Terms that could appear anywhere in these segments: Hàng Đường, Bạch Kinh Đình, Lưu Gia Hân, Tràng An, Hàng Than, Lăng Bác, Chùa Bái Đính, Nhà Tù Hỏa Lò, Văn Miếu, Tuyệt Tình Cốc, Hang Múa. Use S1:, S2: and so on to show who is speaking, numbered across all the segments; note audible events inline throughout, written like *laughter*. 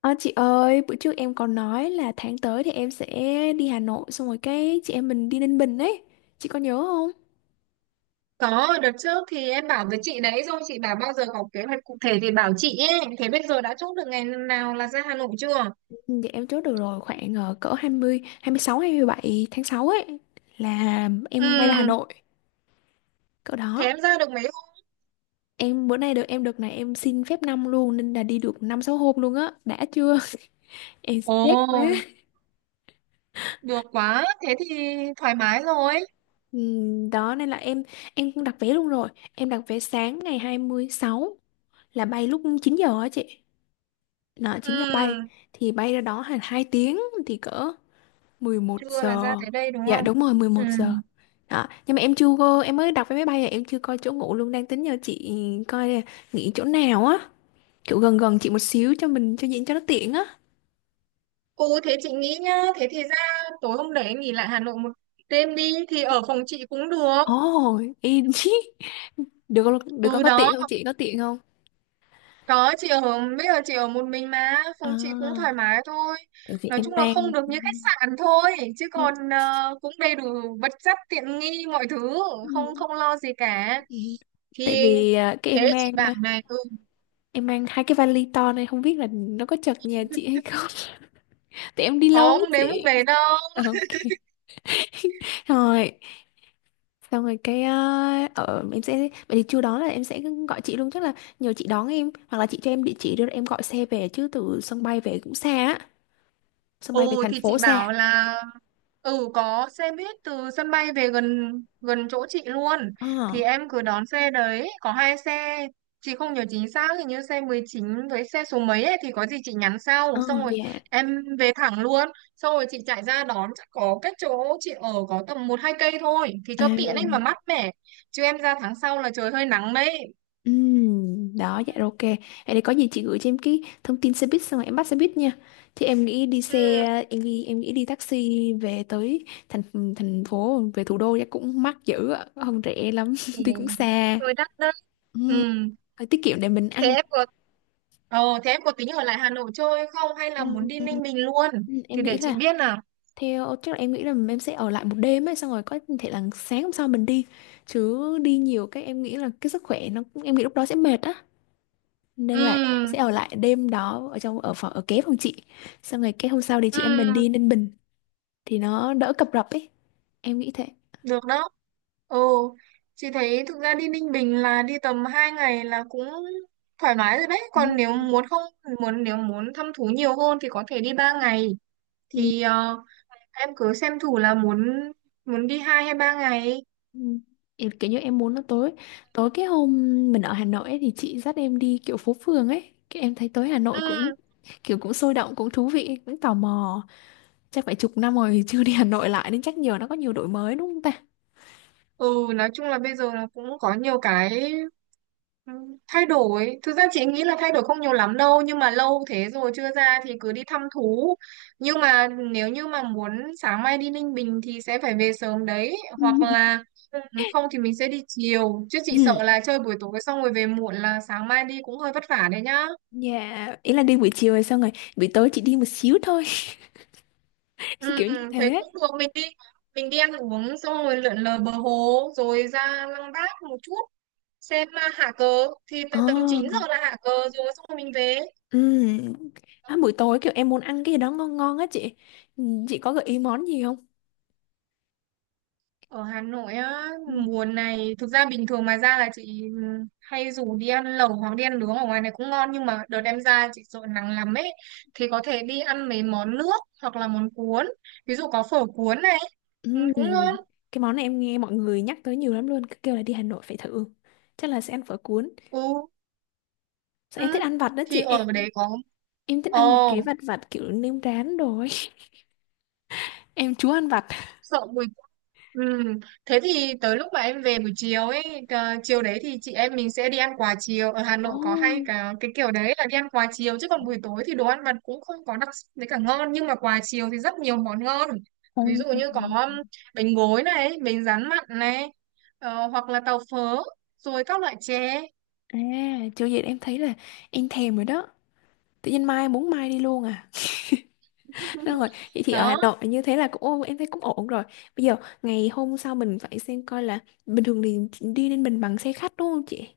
S1: Ờ, chị ơi, bữa trước em còn nói là tháng tới thì em sẽ đi Hà Nội xong rồi cái chị em mình đi Ninh Bình ấy. Chị có nhớ không?
S2: Có, đợt trước thì em bảo với chị đấy rồi, chị bảo bao giờ có kế hoạch cụ thể thì bảo chị ấy. Thế bây giờ đã chốt được ngày nào là ra Hà Nội chưa?
S1: Ừ, dạ em chốt được rồi, khoảng cỡ hai mươi, hai mươi sáu, hai mươi bảy tháng 6 ấy là em bay ra Hà
S2: Ừ,
S1: Nội. Cỡ
S2: thế
S1: đó.
S2: em ra được mấy hôm?
S1: Em bữa nay được em được này em xin phép năm luôn nên là đi được 5 6 hôm luôn á. Đã chưa? *laughs* Em
S2: Ồ,
S1: stress quá.
S2: được quá, thế thì thoải mái rồi.
S1: Ừ, đó nên là em cũng đặt vé luôn rồi. Em đặt vé sáng ngày 26 là bay lúc 9 giờ á chị. Đó, 9 giờ bay
S2: Ừ,
S1: thì bay ra đó hàng 2 tiếng thì cỡ 11
S2: trưa là ra
S1: giờ.
S2: tới đây đúng
S1: Dạ
S2: không?
S1: đúng rồi, mười
S2: Ừ.
S1: một giờ. Đó, nhưng mà em chưa có em mới đọc vé máy bay à, em chưa coi chỗ ngủ luôn, đang tính nhờ chị coi là nghỉ chỗ nào á, kiểu gần gần chị một xíu cho mình cho diễn cho nó tiện á.
S2: Ừ, thế chị nghĩ nhá, thế thì ra tối hôm đấy em nghỉ lại Hà Nội một đêm đi, thì ở phòng chị cũng được.
S1: Ồ, *laughs* em chứ. Được con
S2: Ừ
S1: có
S2: đó,
S1: tiện không chị? Có tiện không?
S2: Có, chị ở bây giờ chị ở một mình mà phòng chị cũng thoải
S1: À,
S2: mái thôi,
S1: tại vì
S2: nói
S1: em
S2: chung là
S1: mang…
S2: không được như khách sạn thôi chứ còn cũng đầy đủ vật chất tiện nghi mọi thứ, không không lo gì cả.
S1: *laughs*
S2: Thì
S1: Tại vì cái em
S2: thế chị
S1: mang
S2: bảo này, ừ,
S1: em mang hai cái vali to này không biết là nó có chật nhà chị hay không. Tại em đi lâu ấy
S2: không đến mức
S1: chị.
S2: đấy đâu.
S1: Ok. *laughs* Rồi, xong rồi cái ở em sẽ vậy thì chưa đó là em sẽ gọi chị luôn, chắc là nhờ chị đón em hoặc là chị cho em địa chỉ đưa em gọi xe về, chứ từ sân bay về cũng xa á. Sân bay về
S2: Ừ
S1: thành
S2: thì chị
S1: phố
S2: bảo
S1: xa.
S2: là ừ có xe buýt từ sân bay về gần gần chỗ chị luôn, thì
S1: Ờ.
S2: em cứ đón xe đấy, có hai xe chị không nhớ chính xác, hình như xe 19 với xe số mấy ấy, thì có gì chị nhắn sau,
S1: Ờ.
S2: xong rồi
S1: Dạ.
S2: em về thẳng luôn, xong rồi chị chạy ra đón, chắc có cách chỗ chị ở có tầm một hai cây thôi thì
S1: À.
S2: cho tiện ấy mà mát mẻ, chứ em ra tháng sau là trời hơi nắng đấy.
S1: Đó, dạ rồi, ok, vậy thì có gì chị gửi cho em cái thông tin xe buýt xong rồi em bắt xe buýt nha. Thì em nghĩ đi xe
S2: Ừ,
S1: Em nghĩ đi taxi về tới thành thành phố, về thủ đô chắc cũng mắc dữ ạ, không rẻ lắm,
S2: ừ.
S1: *laughs* tuy cũng xa.
S2: Rồi đắt đấy. Ừ.
S1: Ừm, phải tiết kiệm để mình
S2: Thế
S1: ăn.
S2: em có thế em có tính ở lại Hà Nội chơi không hay là muốn
S1: Ừm,
S2: đi Ninh Bình luôn?
S1: ừm,
S2: Thì
S1: em nghĩ
S2: để chị
S1: là
S2: biết nào.
S1: theo chắc là em nghĩ là em sẽ ở lại một đêm ấy, xong rồi có thể là sáng hôm sau mình đi, chứ đi nhiều cái em nghĩ là cái sức khỏe nó cũng em nghĩ lúc đó sẽ mệt á, nên là sẽ
S2: Ừ,
S1: ở lại đêm đó ở trong ở phòng ở kế phòng chị, xong rồi cái hôm sau thì chị em mình
S2: ừ,
S1: đi Ninh Bình thì nó đỡ cập rập ấy, em nghĩ thế.
S2: được đó. Ừ, chị thấy thực ra đi Ninh Bình là đi tầm 2 ngày là cũng thoải mái rồi đấy.
S1: Ừ.
S2: Còn nếu muốn không, muốn nếu muốn thăm thú nhiều hơn thì có thể đi 3 ngày.
S1: Ừ,
S2: Thì ờ, em cứ xem thử là muốn muốn đi 2 hay 3 ngày.
S1: ừ. Em kiểu như em muốn nó tối tối cái hôm mình ở Hà Nội ấy, thì chị dắt em đi kiểu phố phường ấy, cái em thấy tối Hà Nội
S2: Ừ,
S1: cũng kiểu cũng sôi động, cũng thú vị, cũng tò mò. Chắc phải chục năm rồi chưa đi Hà Nội lại nên chắc nhiều nó có nhiều đổi mới đúng không ta.
S2: ừ, nói chung là bây giờ nó cũng có nhiều cái. Ừ, thay đổi, thực ra chị nghĩ là thay đổi không nhiều lắm đâu nhưng mà lâu thế rồi chưa ra thì cứ đi thăm thú. Nhưng mà nếu như mà muốn sáng mai đi Ninh Bình thì sẽ phải về sớm đấy
S1: Ừ.
S2: hoặc
S1: *laughs*
S2: là ừ, không thì mình sẽ đi chiều, chứ chị
S1: Ừ,
S2: sợ là chơi buổi tối xong rồi về muộn là sáng mai đi cũng hơi vất vả đấy nhá.
S1: dạ ý là đi buổi chiều rồi xong rồi buổi tối chị đi một xíu thôi,
S2: Ừ,
S1: *laughs* kiểu như
S2: thế
S1: thế.
S2: cũng được, mình đi ăn uống xong rồi lượn lờ bờ hồ rồi ra Lăng Bác một chút xem hạ cờ thì tầm tầm 9 giờ
S1: Ồ,
S2: là hạ cờ, rồi xong rồi mình về.
S1: ừm. À, buổi tối kiểu em muốn ăn cái gì đó ngon ngon á chị. Chị có gợi ý món gì không?
S2: Ở Hà Nội á,
S1: Ừ.
S2: mùa này thực ra bình thường mà ra là chị hay rủ đi ăn lẩu hoặc đi ăn nướng ở ngoài này cũng ngon, nhưng mà đợt em ra chị sợ nắng lắm ấy, thì có thể đi ăn mấy món nước hoặc là món cuốn, ví dụ có phở cuốn này, ừ,
S1: Ừm,
S2: cũng ngon.
S1: cái món này em nghe mọi người nhắc tới nhiều lắm luôn, cứ kêu là đi Hà Nội phải thử. Chắc là sẽ ăn phở cuốn.
S2: Ừ,
S1: Sao em thích
S2: ừ.
S1: ăn vặt đó chị
S2: Thì ở
S1: em.
S2: đấy có.
S1: Em thích
S2: Ồ,
S1: ăn mấy cái vặt vặt kiểu nêm rán rồi. *laughs* Em chúa ăn vặt.
S2: sợ mùi. Ừ. Thế thì tới lúc mà em về buổi chiều ấy, chiều đấy thì chị em mình sẽ đi ăn quà chiều ở Hà Nội,
S1: Ồ.
S2: có hay cả cái kiểu đấy là đi ăn quà chiều, chứ còn buổi tối thì đồ ăn vặt cũng không có đặc sắc với cả ngon, nhưng mà quà chiều thì rất nhiều món ngon, ví dụ như có
S1: Ừm.
S2: bánh gối này, bánh rán mặn này, hoặc là tàu phớ rồi các loại chè.
S1: À, chưa vậy em thấy là em thèm rồi đó. Tự nhiên mai muốn mai đi luôn à. Đúng rồi, vậy thì ở Hà
S2: Đó.
S1: Nội như thế là cũng ô, em thấy cũng ổn rồi. Bây giờ ngày hôm sau mình phải xem coi là bình thường thì đi lên mình bằng xe khách đúng không chị?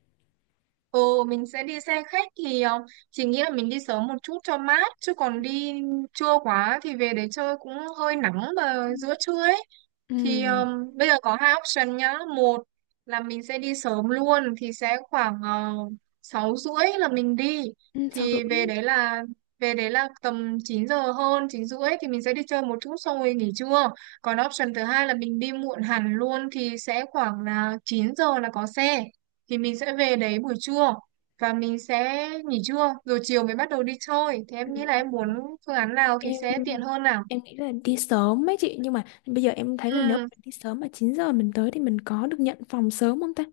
S2: Ừ, mình sẽ đi xe khách thì chỉ nghĩ là mình đi sớm một chút cho mát, chứ còn đi trưa quá thì về để chơi cũng hơi nắng vào giữa trưa ấy.
S1: Ừ,
S2: Thì bây giờ có hai option nhá, một là mình sẽ đi sớm luôn thì sẽ khoảng uh, 6 rưỡi là mình đi,
S1: ừ, sáu
S2: thì
S1: rưỡi.
S2: về đấy là tầm 9 giờ hơn 9 rưỡi thì mình sẽ đi chơi một chút xong rồi nghỉ trưa. Còn option thứ hai là mình đi muộn hẳn luôn thì sẽ khoảng là 9 giờ là có xe, thì mình sẽ về đấy buổi trưa và mình sẽ nghỉ trưa rồi chiều mới bắt đầu đi chơi, thì
S1: Ừ.
S2: em nghĩ là em muốn phương án nào thì
S1: Em
S2: sẽ tiện hơn nào.
S1: em nghĩ là đi sớm ấy chị, nhưng mà bây giờ em thấy là nếu
S2: Ừ.
S1: mình đi sớm mà 9 giờ mình tới thì mình có được nhận phòng sớm không ta?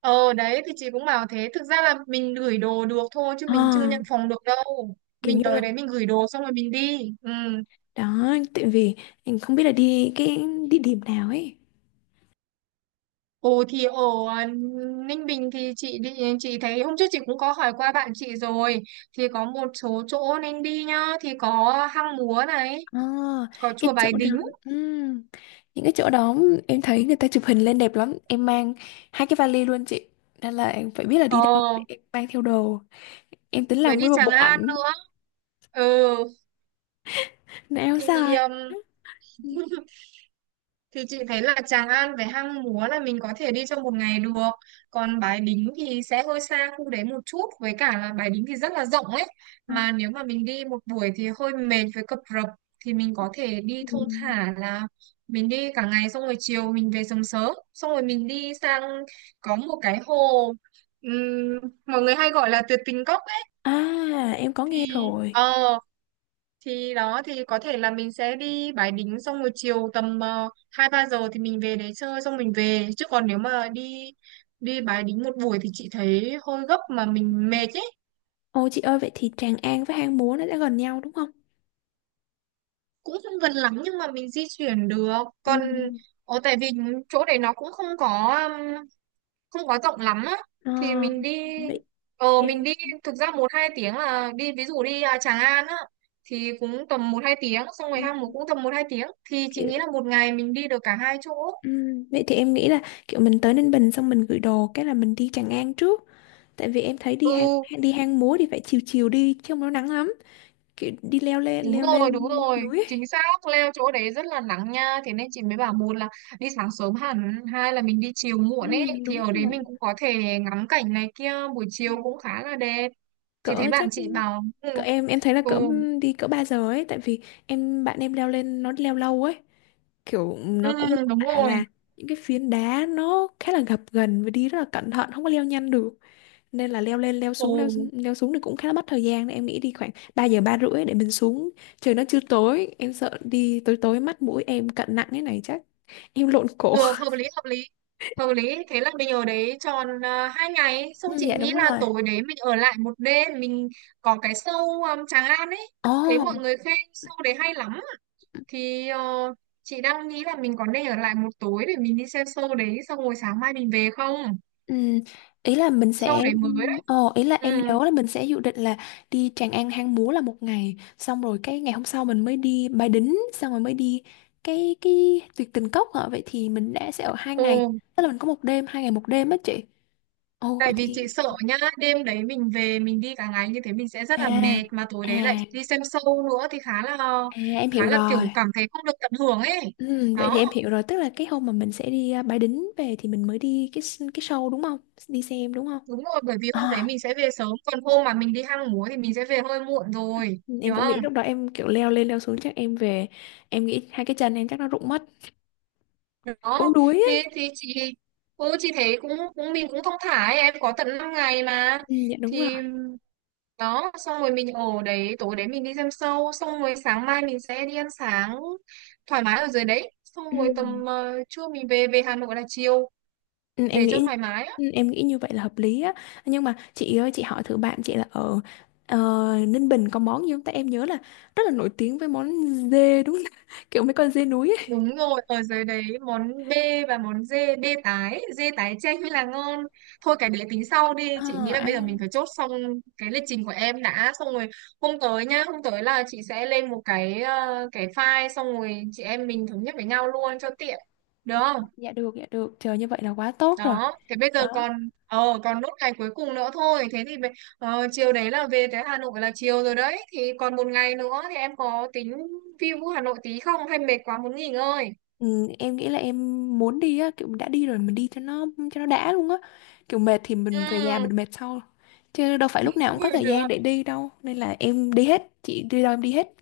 S2: Ờ đấy thì chị cũng bảo thế. Thực ra là mình gửi đồ được thôi, chứ mình chưa
S1: À,
S2: nhận phòng được đâu.
S1: kiểu
S2: Mình
S1: như là
S2: tới đấy mình gửi đồ xong rồi mình đi, ừ.
S1: đó, tại vì em không biết là đi cái địa điểm nào ấy.
S2: Ồ thì ở à, Ninh Bình thì chị đi, chị thấy hôm trước chị cũng có hỏi qua bạn chị rồi, thì có một số chỗ nên đi nhá, thì có Hang Múa này,
S1: À,
S2: có
S1: cái
S2: chùa
S1: chỗ
S2: Bái
S1: đó,
S2: Đính.
S1: ừm, những cái chỗ đó em thấy người ta chụp hình lên đẹp lắm, em mang hai cái vali luôn chị, nên là em phải biết là
S2: Ờ
S1: đi đâu để em mang theo đồ, em tính
S2: với
S1: làm
S2: đi
S1: nguyên một
S2: Tràng
S1: bộ
S2: An
S1: ảnh.
S2: nữa. Ừ
S1: *laughs* Nó áo
S2: thì
S1: dài.
S2: um, *laughs* thì chị thấy là Tràng An với Hang Múa là mình có thể đi trong một ngày được. Còn Bái Đính thì sẽ hơi xa khu đấy một chút. Với cả là Bái Đính thì rất là rộng ấy.
S1: Không.
S2: Mà nếu mà mình đi một buổi thì hơi mệt với cập rập. Thì mình có thể đi thong
S1: Ừm.
S2: thả là mình đi cả ngày xong rồi chiều mình về sớm sớm. Xong rồi mình đi sang có một cái hồ, ừm, mọi người hay gọi là tuyệt tình cốc ấy.
S1: À, em có nghe
S2: Thì
S1: rồi.
S2: ờ thì đó thì có thể là mình sẽ đi Bái Đính xong rồi chiều tầm hai ba giờ thì mình về đấy chơi xong mình về, chứ còn nếu mà đi đi Bái Đính một buổi thì chị thấy hơi gấp mà mình mệt ấy.
S1: Ô chị ơi, vậy thì Tràng An với Hang Múa nó đã gần nhau đúng không?
S2: Cũng không gần lắm nhưng mà mình di chuyển được, còn
S1: Ừm,
S2: ở tại vì chỗ đấy nó cũng không có um, không có rộng lắm á. thì
S1: à,
S2: mình đi
S1: vậy
S2: ờ
S1: em
S2: mình đi thực ra một hai tiếng là đi, ví dụ đi Tràng An á thì cũng tầm một hai tiếng, xong rồi
S1: ừm,
S2: Hang Múc cũng tầm một hai tiếng, thì chị nghĩ
S1: kiểu
S2: là một ngày mình đi được cả hai chỗ.
S1: vậy thì em nghĩ là kiểu mình tới Ninh Bình xong mình gửi đồ cái là mình đi Tràng An trước. Tại vì em thấy
S2: Ừ.
S1: đi hang múa thì phải chiều chiều đi chứ không nó nắng lắm. Kiểu đi leo lên
S2: Đúng rồi,
S1: núi ấy.
S2: chính xác, leo chỗ đấy rất là nắng nha, thế nên chị mới bảo một là đi sáng sớm hẳn, hai là mình đi chiều
S1: Ừ,
S2: muộn ấy, thì
S1: đúng
S2: ở đấy
S1: rồi.
S2: mình cũng có thể ngắm cảnh này kia, buổi chiều cũng khá là đẹp. Chị thấy
S1: Cỡ
S2: bạn
S1: chắc
S2: chị bảo, ừ,
S1: cỡ em thấy là
S2: ừ,
S1: cỡ đi cỡ 3 giờ ấy, tại vì bạn em leo lên nó leo lâu ấy. Kiểu
S2: ừ
S1: nó cũng mô
S2: đúng
S1: tả
S2: rồi,
S1: là những cái phiến đá nó khá là gập ghềnh và đi rất là cẩn thận, không có leo nhanh được. Nên là leo lên leo
S2: ừ,
S1: xuống leo leo xuống thì cũng khá là mất thời gian, nên em nghĩ đi khoảng 3 giờ ba rưỡi để mình xuống trời nó chưa tối, em sợ đi tối tối, mắt mũi em cận nặng thế này chắc heo lộn cổ.
S2: được, hợp lý, hợp lý, hợp lý, thế là mình ở đấy tròn hai ngày, xong
S1: Ừ,
S2: chị
S1: dạ
S2: nghĩ
S1: đúng
S2: là
S1: rồi.
S2: tối đấy mình ở lại một đêm, mình có cái show Tràng An ấy,
S1: Ồ,
S2: thấy mọi người khen show đấy hay lắm. Thì chị đang nghĩ là mình có nên ở lại một tối để mình đi xem show đấy xong rồi sáng mai mình về không.
S1: ừ, ý là mình
S2: Show
S1: sẽ,
S2: đấy mới đấy.
S1: ồ, ý là em
S2: Ừ.
S1: nhớ là mình sẽ dự định là đi Tràng An Hang Múa là một ngày, xong rồi cái ngày hôm sau mình mới đi Bái Đính, xong rồi mới đi cái Tuyệt Tình Cốc hả? Vậy thì mình đã sẽ ở hai
S2: Ồ,
S1: ngày, tức là mình có một đêm, hai ngày một đêm á chị. Ồ,
S2: tại
S1: vậy
S2: vì
S1: thì,
S2: chị sợ nhá đêm đấy mình về mình đi cả ngày như thế mình sẽ rất là
S1: à,
S2: mệt mà tối đấy lại
S1: à,
S2: đi xem show nữa thì là
S1: à, em
S2: khá
S1: hiểu
S2: là kiểu
S1: rồi.
S2: cảm thấy không được tận hưởng ấy.
S1: Ừ, vậy thì
S2: Đó
S1: em hiểu rồi, tức là cái hôm mà mình sẽ đi à, Bái Đính về thì mình mới đi cái show đúng không? Đi xem đúng không?
S2: đúng rồi, bởi vì hôm đấy
S1: À,
S2: mình sẽ về sớm, còn hôm mà mình đi hang múa thì mình sẽ về hơi muộn rồi,
S1: em
S2: hiểu
S1: cũng nghĩ
S2: không?
S1: lúc đó em kiểu leo lên leo xuống chắc em về, em nghĩ hai cái chân em chắc nó rụng mất, cũng
S2: Đó
S1: đuối ấy.
S2: thì chị, ừ, chị thấy cũng cũng mình cũng thong thả ấy. Em có tận 5 ngày mà,
S1: Ừ, dạ đúng rồi.
S2: thì đó xong rồi mình ở đấy tối đấy mình đi xem show xong rồi sáng mai mình sẽ đi ăn sáng thoải mái ở dưới đấy, xong
S1: Ừ.
S2: rồi tầm trưa mình về về Hà Nội là chiều,
S1: Ừ, em
S2: để cho
S1: nghĩ
S2: thoải mái.
S1: ừ, em nghĩ như vậy là hợp lý á, nhưng mà chị ơi chị hỏi thử bạn chị là ở ờ, Ninh Bình có món gì không, tại em nhớ là rất là nổi tiếng với món dê đúng không? *laughs* Kiểu mấy con dê núi ấy.
S2: Đúng rồi, ở dưới đấy món B và món D, B tái, D tái chay mới là ngon. Thôi cái đấy tính sau đi, chị
S1: Ờ,
S2: nghĩ là bây giờ mình
S1: ăn,
S2: phải chốt xong cái lịch trình của em đã, xong rồi hôm tới nhá, hôm tới là chị sẽ lên một cái cái file, xong rồi chị em mình thống nhất với nhau luôn cho tiện. Được không?
S1: dạ được, dạ được, trời như vậy là quá tốt rồi
S2: Đó, thế bây giờ
S1: đó.
S2: còn còn nốt ngày cuối cùng nữa thôi, thế thì chiều đấy là về tới Hà Nội là chiều rồi đấy, thì còn một ngày nữa thì em có tính view Hà Nội tí không hay mệt quá muốn nghỉ ngơi?
S1: Ừ, em nghĩ là em muốn đi á, kiểu đã đi rồi mình đi cho nó đã luôn á, kiểu mệt thì
S2: Ừ.
S1: mình về nhà mình mệt sau, chứ đâu phải lúc
S2: *laughs*
S1: nào cũng có
S2: Ừ,
S1: thời
S2: được
S1: gian để đi đâu, nên là em đi hết, chị đi đâu em đi hết.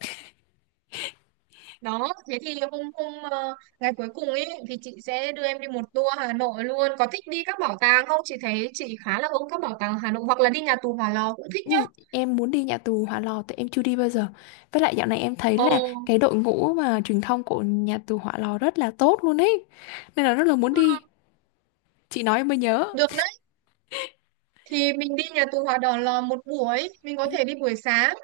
S2: đó, thế thì hôm hôm ờ, ngày cuối cùng ấy thì chị sẽ đưa em đi một tour Hà Nội luôn, có thích đi các bảo tàng không, chị thấy chị khá là ưng các bảo tàng Hà Nội hoặc là đi nhà tù Hỏa Lò cũng thích
S1: Ừ,
S2: nhá.
S1: em muốn đi nhà tù Hỏa Lò tại em chưa đi bao giờ, với lại dạo này em thấy
S2: Ồ.
S1: là cái đội ngũ mà truyền thông của nhà tù Hỏa Lò rất là tốt luôn ấy, nên là rất là muốn
S2: Ừ,
S1: đi. Chị nói em mới nhớ.
S2: được đấy, thì mình đi nhà tù Hỏa Đỏ Lò một buổi mình có thể đi buổi sáng,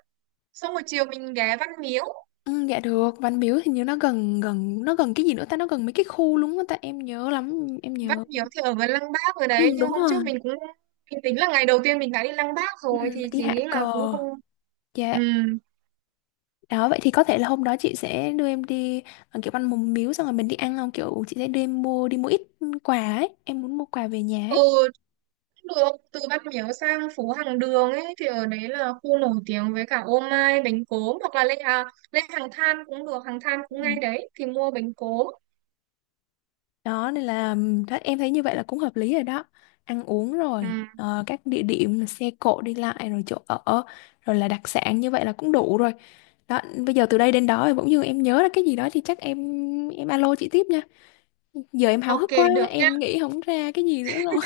S2: xong buổi chiều mình ghé Văn Miếu.
S1: Ừ, dạ được. Văn Miếu thì như nó gần gần nó gần cái gì nữa ta, nó gần mấy cái khu luôn á ta, em nhớ lắm em
S2: Văn
S1: nhớ.
S2: Miếu thì ở gần Lăng Bác rồi đấy,
S1: Ừ,
S2: nhưng
S1: đúng
S2: hôm trước
S1: rồi.
S2: mình cũng mình tính là ngày đầu tiên mình đã đi Lăng Bác
S1: Ừ,
S2: rồi thì
S1: mình đi
S2: chị
S1: hạ
S2: nghĩ
S1: cờ.
S2: là cũng không. Ừ.
S1: Dạ. Đó, vậy thì có thể là hôm đó chị sẽ đưa em đi kiểu ăn mùng miếu xong rồi mình đi ăn không, kiểu chị sẽ đưa em đi mua ít quà ấy, em muốn mua quà về nhà
S2: Ừ,
S1: ấy.
S2: được từ Văn Miếu sang phố Hàng Đường ấy, thì ở đấy là khu nổi tiếng với cả ô mai bánh cốm, hoặc là lên Hàng Than cũng được, Hàng Than cũng ngay
S1: Ừ.
S2: đấy thì mua bánh cốm.
S1: Đó nên là đó, em thấy như vậy là cũng hợp lý rồi đó. Ăn uống
S2: Ừ.
S1: rồi các địa điểm, xe cộ đi lại, rồi chỗ ở, rồi là đặc sản, như vậy là cũng đủ rồi. Đó, bây giờ từ đây đến đó thì bỗng dưng em nhớ ra cái gì đó thì chắc em alo chị tiếp nha. Giờ em háo
S2: OK
S1: hức quá
S2: được nhá.
S1: em nghĩ không ra cái gì nữa rồi.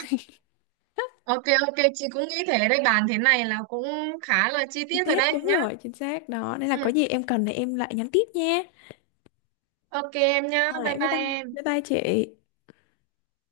S2: OK OK, chị cũng nghĩ thế đấy, bàn thế này là cũng khá là chi
S1: Chi
S2: tiết rồi
S1: tiết,
S2: đấy
S1: đúng
S2: nhá.
S1: rồi, chính xác, đó nên là
S2: Ừ.
S1: có gì em cần thì em lại nhắn tiếp nha.
S2: OK em nhá,
S1: Rồi,
S2: bye
S1: bye bye.
S2: bye em.
S1: Bye bye chị.